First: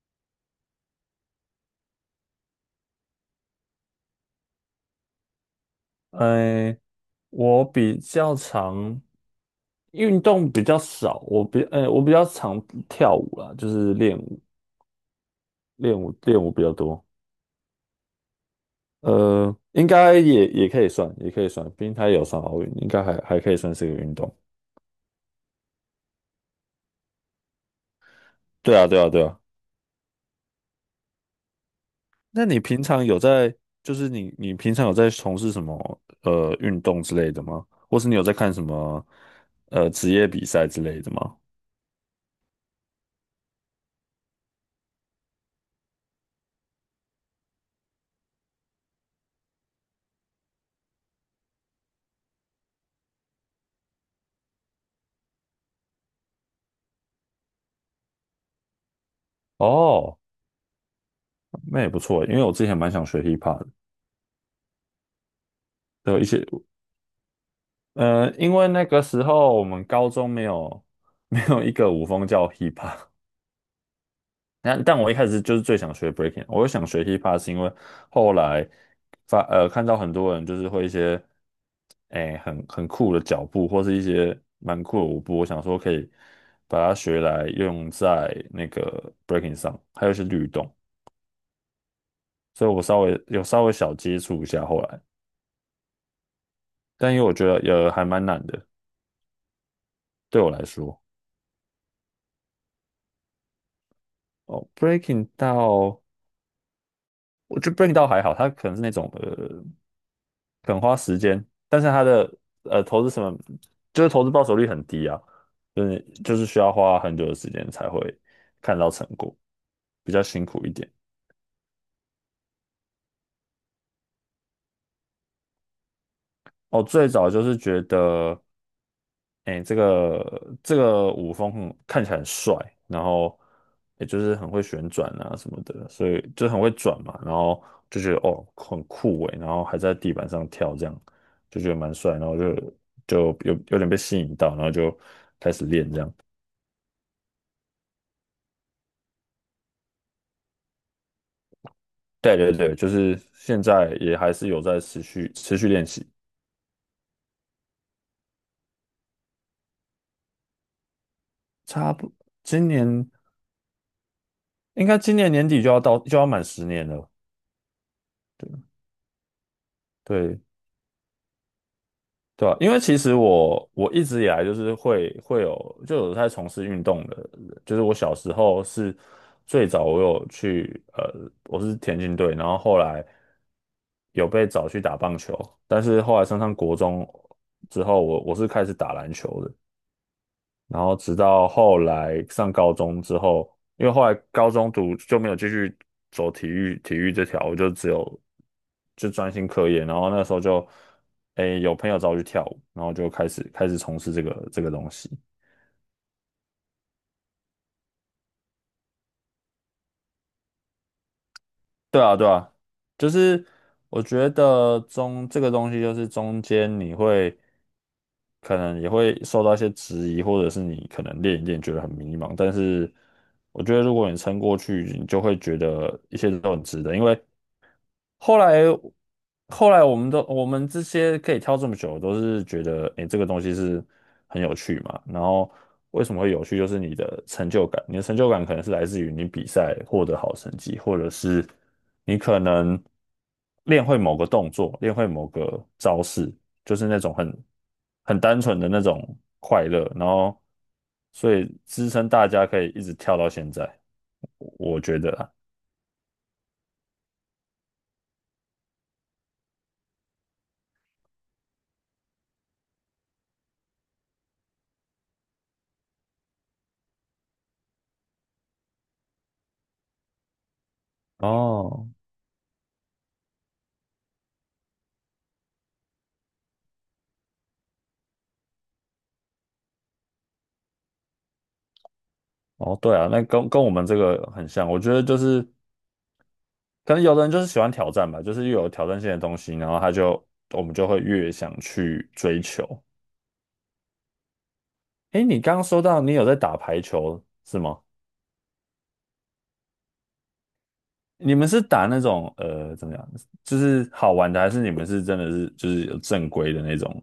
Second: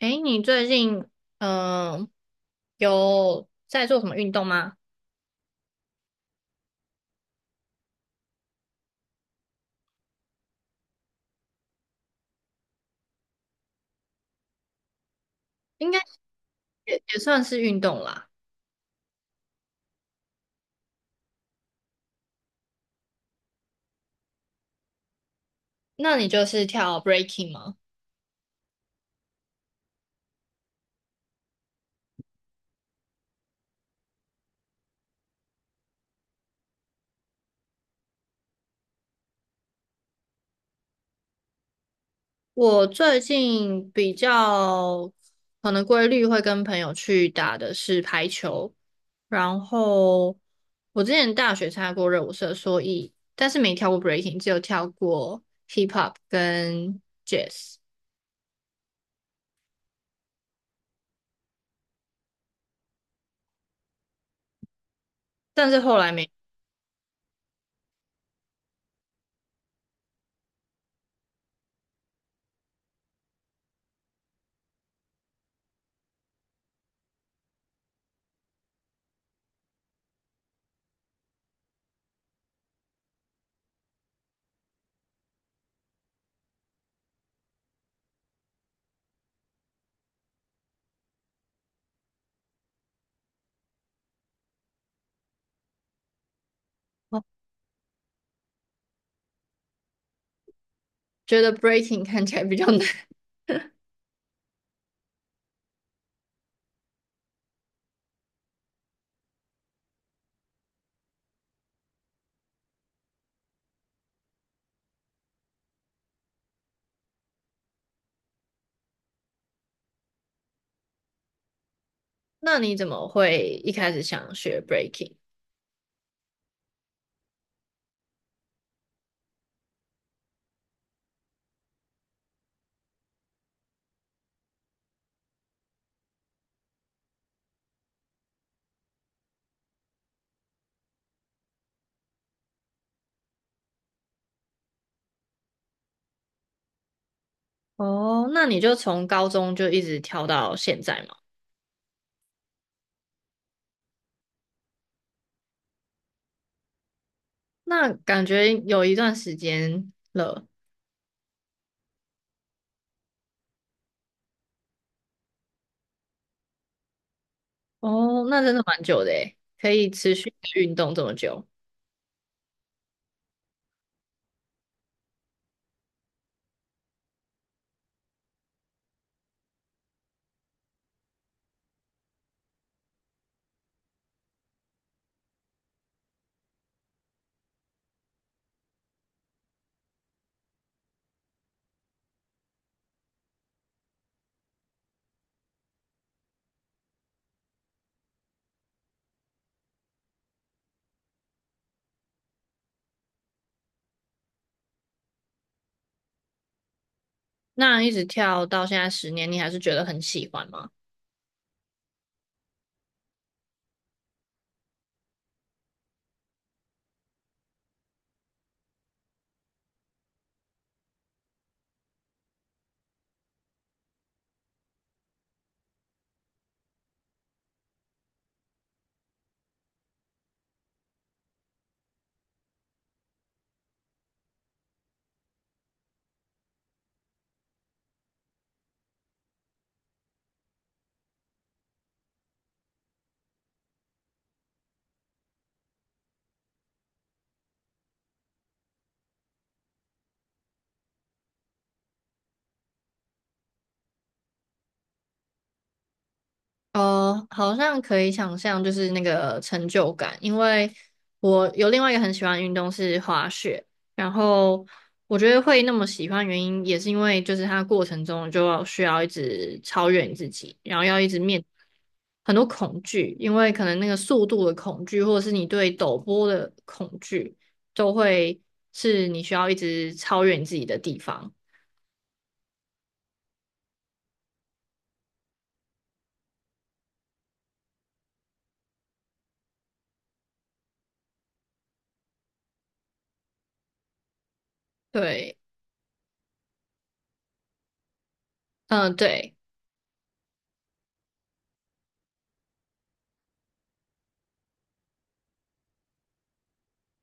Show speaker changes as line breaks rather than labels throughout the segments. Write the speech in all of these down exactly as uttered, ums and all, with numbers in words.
诶，你最近嗯、呃有在做什么运动吗？
哎，我比较常运动比较少，我比哎我比较常跳舞啦，就是练舞
应该
练舞练舞比较
也
多。
也算是运动啦。
呃，应该也也可以算，也可以算，毕竟它也有上奥运，应该还还可以算是个运动。
那你就是跳 breaking 吗？
对啊，对啊，对啊。那你平常有在，就是你你平常有在从事什么呃运动之类的吗？或是你有在看什么呃职业比赛之类的吗？
我最近比较可能规律会跟朋友去打的是排球，然后我之前大学参加过热舞社，所以但是没跳过 breaking，只有跳过 hip hop 跟 jazz，
哦，那也不错，因为我之前蛮想学 hiphop 的，
但是后来
有一
没
些呃，因为那个时候我们高中没有没有一个舞风叫 hip hop，但但我一开始就是最想学 breaking，我想学 hip hop 是因为后来发呃看到很多人就是会一些哎很很酷的脚步或是一些蛮酷的舞步，我想说可以把它学来用在那个 breaking 上，还有一些律动，所以我稍微有稍微小接触一下后来，但因为我觉得也还蛮难的，对我来说。
觉得 breaking 看起来比较难。
哦，breaking 到我觉得 Break 倒还好，它可能是那种呃，肯花时间，但是它的呃投资什么，就是投资报酬率很低啊，就是就是需要花很久的时间才会看到成果，比较辛苦一点。
那你怎么会一开始想学 breaking？
哦，最早就是觉得，哎，这个这个舞风很看起来很帅，然后也就是很会旋转啊什么的，所以就很会转嘛，然后就觉得哦很酷诶，然后还在地板上跳，这样就觉得蛮帅，然后就就有有点被吸引到，然后就开始练这样。
哦，那你就从高中就一直跳到现在嘛？
对对对，就是现在也还是有在持续持续练习，
那感觉有一段时间了。
差不今年应该今年年底就要到就要满十年了，
哦，那真的蛮久的诶，可以持续
对。
运动这么久，
对啊，因为其实我我一直以来就是会会有就有在从事运动的人就是我小时候是最早我有去呃我是田径队，然后后来有被找去打棒球，但是后来升上国中之后，我我是开始打篮球的，然后直到后来上高中之后，因为后来高中读就没有继续走体育体育这条，我就只有就专心课业。然后那时候就，诶，有朋友找我去跳舞，然后就开始开始从事这个这个东西。
那一直跳到现在十年，你还是觉得很喜欢吗？
对啊，对啊，就是我觉得中这个东西，就是中间你会可能也会受到一些质疑，或者是你可能练一练觉得很迷茫，但是我觉得如果你撑过去，你就会觉得一切都很值得，因为后来后来我们都我们这些可以跳这么久，都是觉得诶、这个东西是很有趣嘛。然后为什么会有趣，就是你的成就感，你的成就感可能是来自于你比赛获得好成绩，或者是你可能练会某个动作，练会某个招式，就是那种很很单纯的那种快乐。然后所以支撑大家可以一直跳到现在，我我觉得啊
哦，好像可以想象，就是那个成就感，因为我有另外一个很喜欢的运动是滑雪，然后我觉得会那么喜欢，原因也是因为就是它过程中就要需要一直超越你自己，然后要一直面
哦。
很多恐惧，因为可能那个速度的恐惧，或者是你对陡坡的恐惧，都会是你需要一直超越你自己的地方。
哦，对啊，那跟跟我们这个很像，我觉得就是可能有的人就是喜欢挑战吧，就是越有挑战性的东西，然后他就我们就会越想去追求。诶，
对，
你刚刚说到你有在打排球是吗？
嗯、对。
你们是打那种呃怎么样，就是好玩的，还是你们是真的是就是有正规的那种，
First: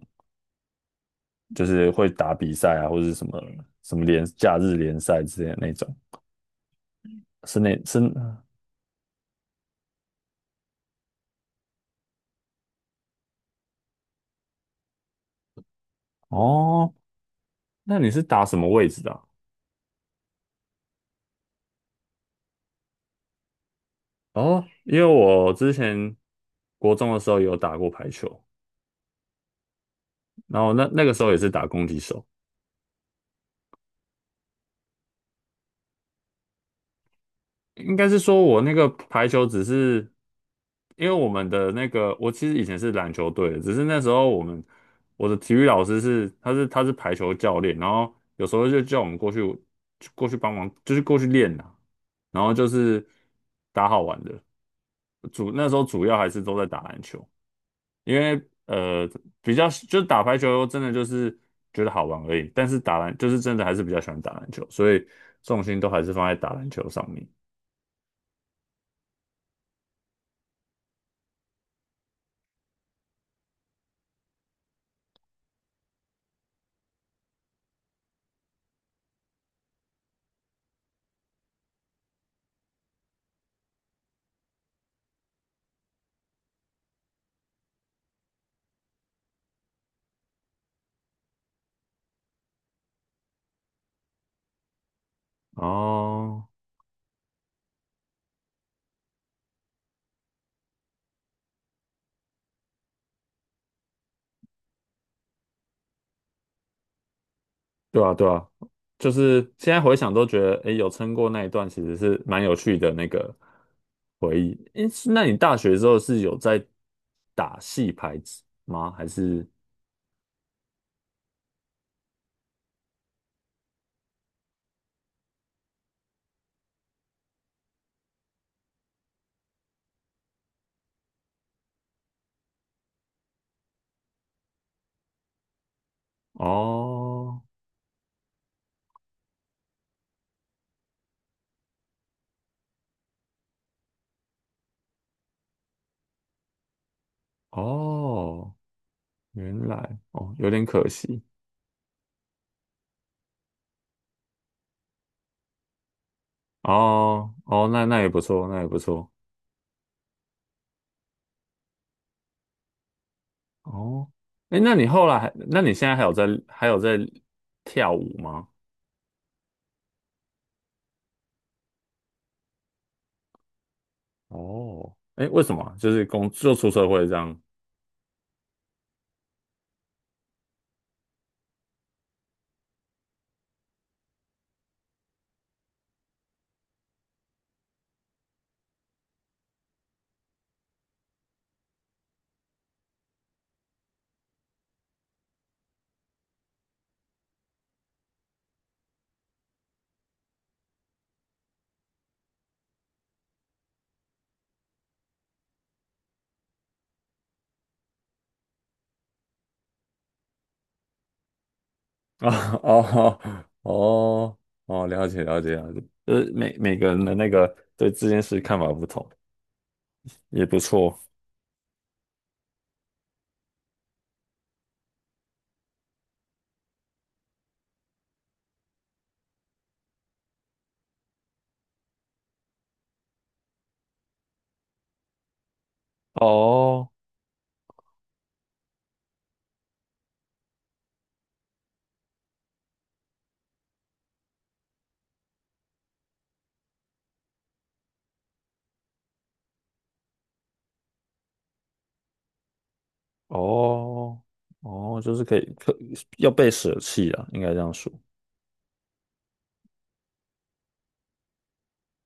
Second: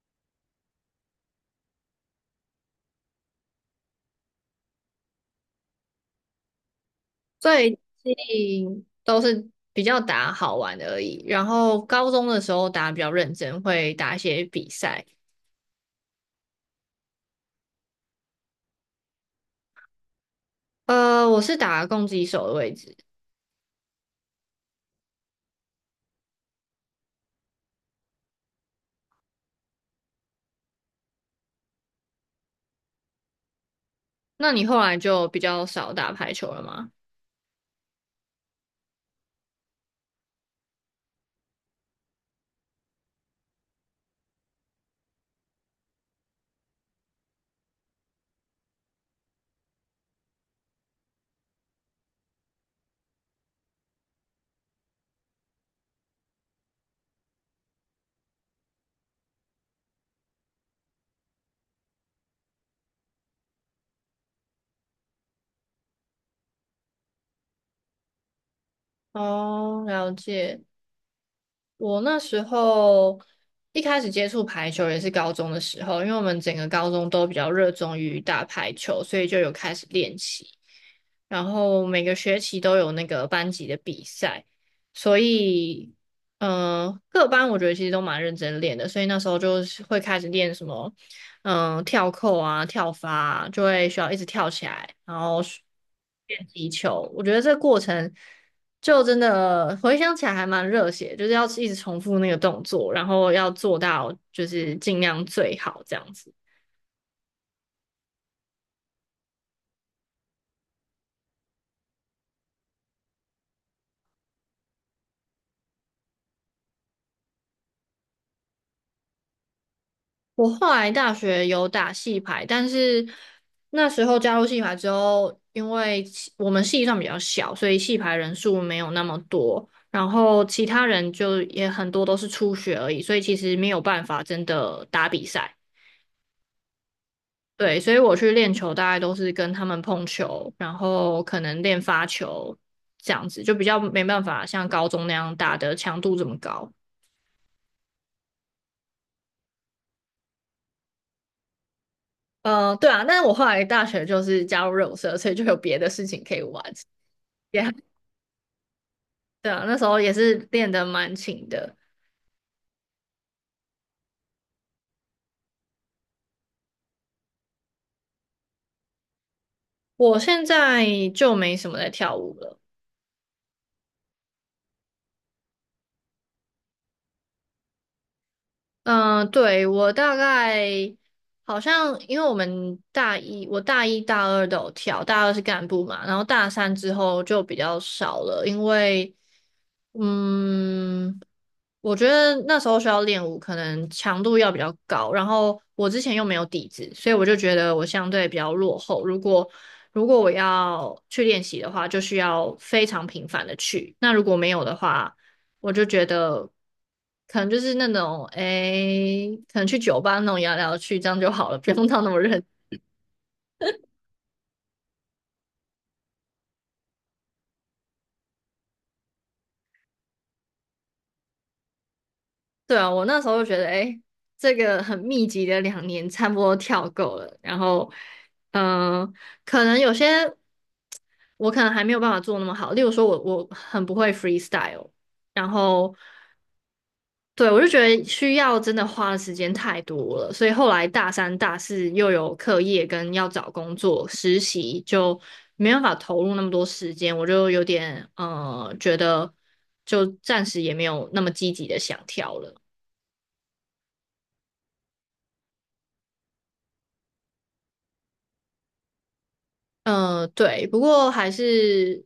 就是会打比赛啊，或者是什么什么联假日联赛之类的那种？是那
最
是
近都是比较打好玩而已，然后高中的时候打比较认真，会打一些比赛。
哦，那你是打什么位置的啊。
呃，我是打攻击手的位置，
哦，因为我之前国中的时候有打过排球，然后那那个时候也是打攻击手，
那你后来就比较少打排球了吗？
应该是说我那个排球只是因为我们的那个，我其实以前是篮球队的，只是那时候我们我的体育老师是他是他是排球教练，然后有时候就叫我们过去过去帮忙，就是过去练啦，然后就是打好玩的，主那时候主要还是都在打篮球。因为呃比较就是打排球真的就是觉得好玩而已，但是打篮就是真的还是比较喜欢打篮球，所以重心都还是放在打篮球上面。
哦，了解。我那时候一开始接触排球也是高中的时候，因为我们整个高中都比较热衷于打排球，所以就有开始练习。然后每个学期都有那个班级的比赛，所以，嗯、各班我觉得其实都蛮认真练的，所以那时候就是会开始练什么嗯跳扣啊、跳发啊，就会需要一直跳起来，然后练
哦，
击球。我觉得这个过程就真的回想起来还蛮热血，就是要一直重复那个动作，然后要做到就是尽量最好这样子。
对啊对啊，就是现在回想都觉得，诶，有撑过那一段其实是蛮有趣的那个回忆。诶，是那你大学之后是有在打戏牌子吗？还是
我后来大学有打戏排，但是那时候加入戏排之后，因为系我们系上比较小，所以戏排人数没有那么多，然后其他人就也很多都是初学而已，所以其实没有办法真的打比赛。
哦
对，所以我去练球大概都是跟他们碰球，然后可能练发球这样子，就比较没办法像高中那样打的强度这么高。
哦，原来哦有点可惜。
呃，对啊，但是我后来大学就是加入热舞社，所以就有别的事情可以玩。
哦哦，那那也不错，那也不错。
对啊，那时候也是练得蛮勤的。
哦，哎，那你后来还，那你现在还有在还有在跳舞吗？
我现在就没什么在跳舞了。
哦，哎，为什么啊就是工就出社会这样，
嗯，对，我大概好像因为我们大一，我大一大二都有跳，大二是干部嘛，然后大三之后就比较少了，因为嗯，我觉得那时候需要练舞可能强度要比较高，然后我之前又没有底子，所以我就觉得我相对比较落后。如果如果我要去练习的话，就需要非常频繁的去，那如果没有的话。我就觉得可能就是那种，诶，可能去酒吧那种摇来摇去，这样就好了，不用到那么 认。
啊，哦，哦，哦，了解，了解，了解，呃，每每个人的那个对这件事看法不同，也不错。
对啊，我那时候就觉得，诶，这个很密集的两年差不多跳够了，然后，嗯、可能有些我可能还没有办法做那么好，例如说我我很不会 freestyle，然后。
哦，
对，我就觉得需要真的花的时间太多了，所以后来大三、大四又有课业跟要找工作、实习，就没办法投入那么多时间，我就有点呃觉得就暂时也没有那么积极的想跳了。
哦，哦，就是可以，可要被舍弃啊，应该这样说。
呃，对，不过还是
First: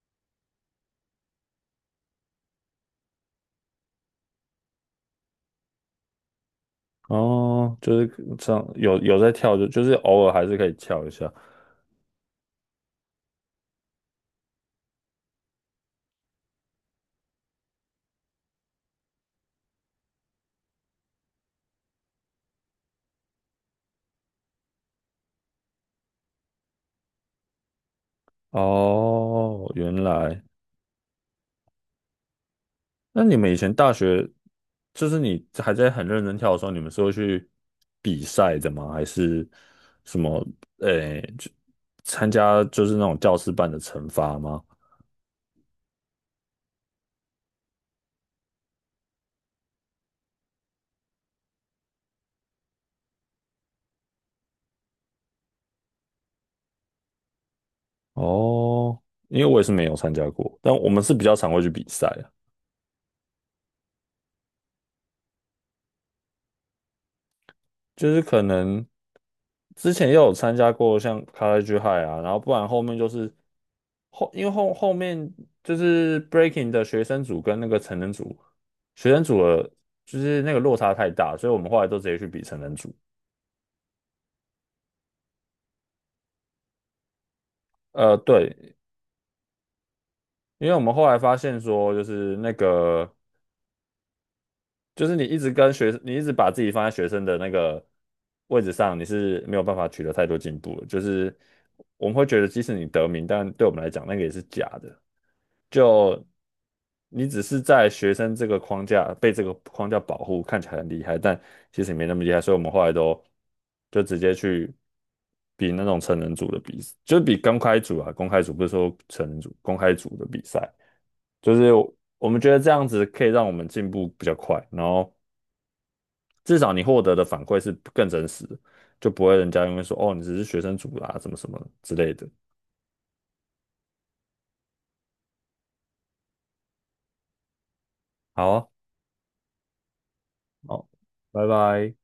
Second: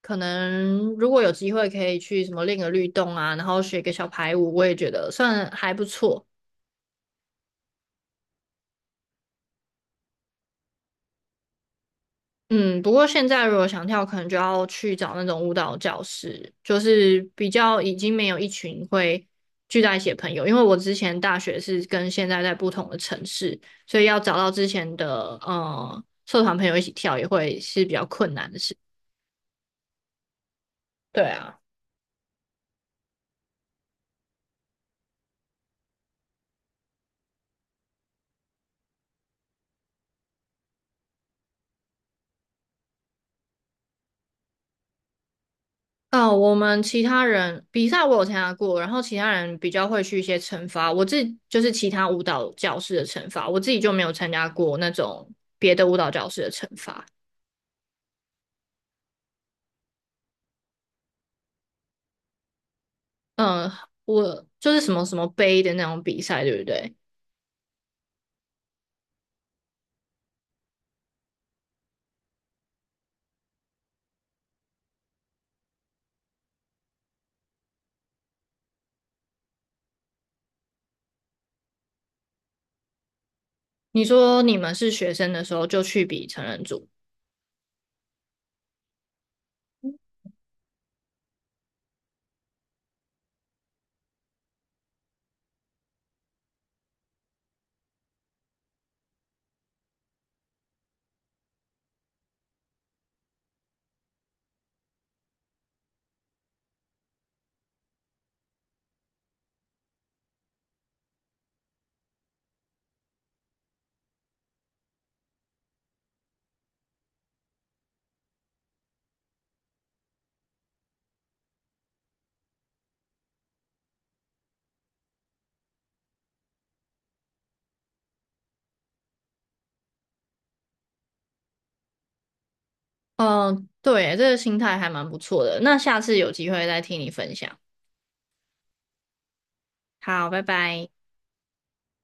可能如果有机会可以去什么练个律动啊，然后学个小排舞，我也觉得算还不错。
哦，就是这样，有有在跳，就就是偶尔还是可以跳一下。
嗯，不过现在如果想跳，可能就要去找那种舞蹈教室，就是比较已经没有一群会聚在一起的朋友。因为我之前大学是跟现在在不同的城市，所以要找到之前的呃社团朋友一起跳，也会是比较困难的事。
哦，原来。
对啊，
那你们以前大学，就是你还在很认真跳的时候，你们是会去比赛的吗？还是什么？诶、就参加就是那种教师办的惩罚吗？
哦，我们其他人比赛我有参加过，然后其他人比较会去一些惩罚，我自己就是其他舞蹈教室的惩罚，我自己就没有参加过那种别的舞蹈教室的惩罚。
哦，因为我也是没有参加过，但我们是比较常会去比赛。
嗯，我就是什么什么杯的那种比赛，对不对？
就是可能之前也有参加过像 College High 啊，然后不然后面就是后，因为后后面就是 Breaking 的学生组跟那个成人组，学生组的就是那个落差太大，所以我们后来都直接去比成人组。
你说你们是学生的时候就去比成人组，
呃，对，因为我们后来发现说，就是那个，就是你一直跟学，你一直把自己放在学生的那个位置上，你是没有办法取得太多进步的。就是我们会觉得，即使你得名，但对我们来讲，那个也是假的。就你只是在学生这个框架被这个框架保护，看起来很厉害，但其实也没那么厉害，所以我们后来都就直接去比那种成人组的比，就是比公开组啊，公开组不是说成人组，公开组的比赛，就是我们觉得这样子可以让我们进步比较快，然后至少你获得的反馈是更真实的，就不会人家因为说哦你只是学生组啦、什么什么之类的。
嗯，对，这个心态还蛮不错的。那下次有机会再听你分享。
好啊，
好，拜
好，
拜。
拜拜。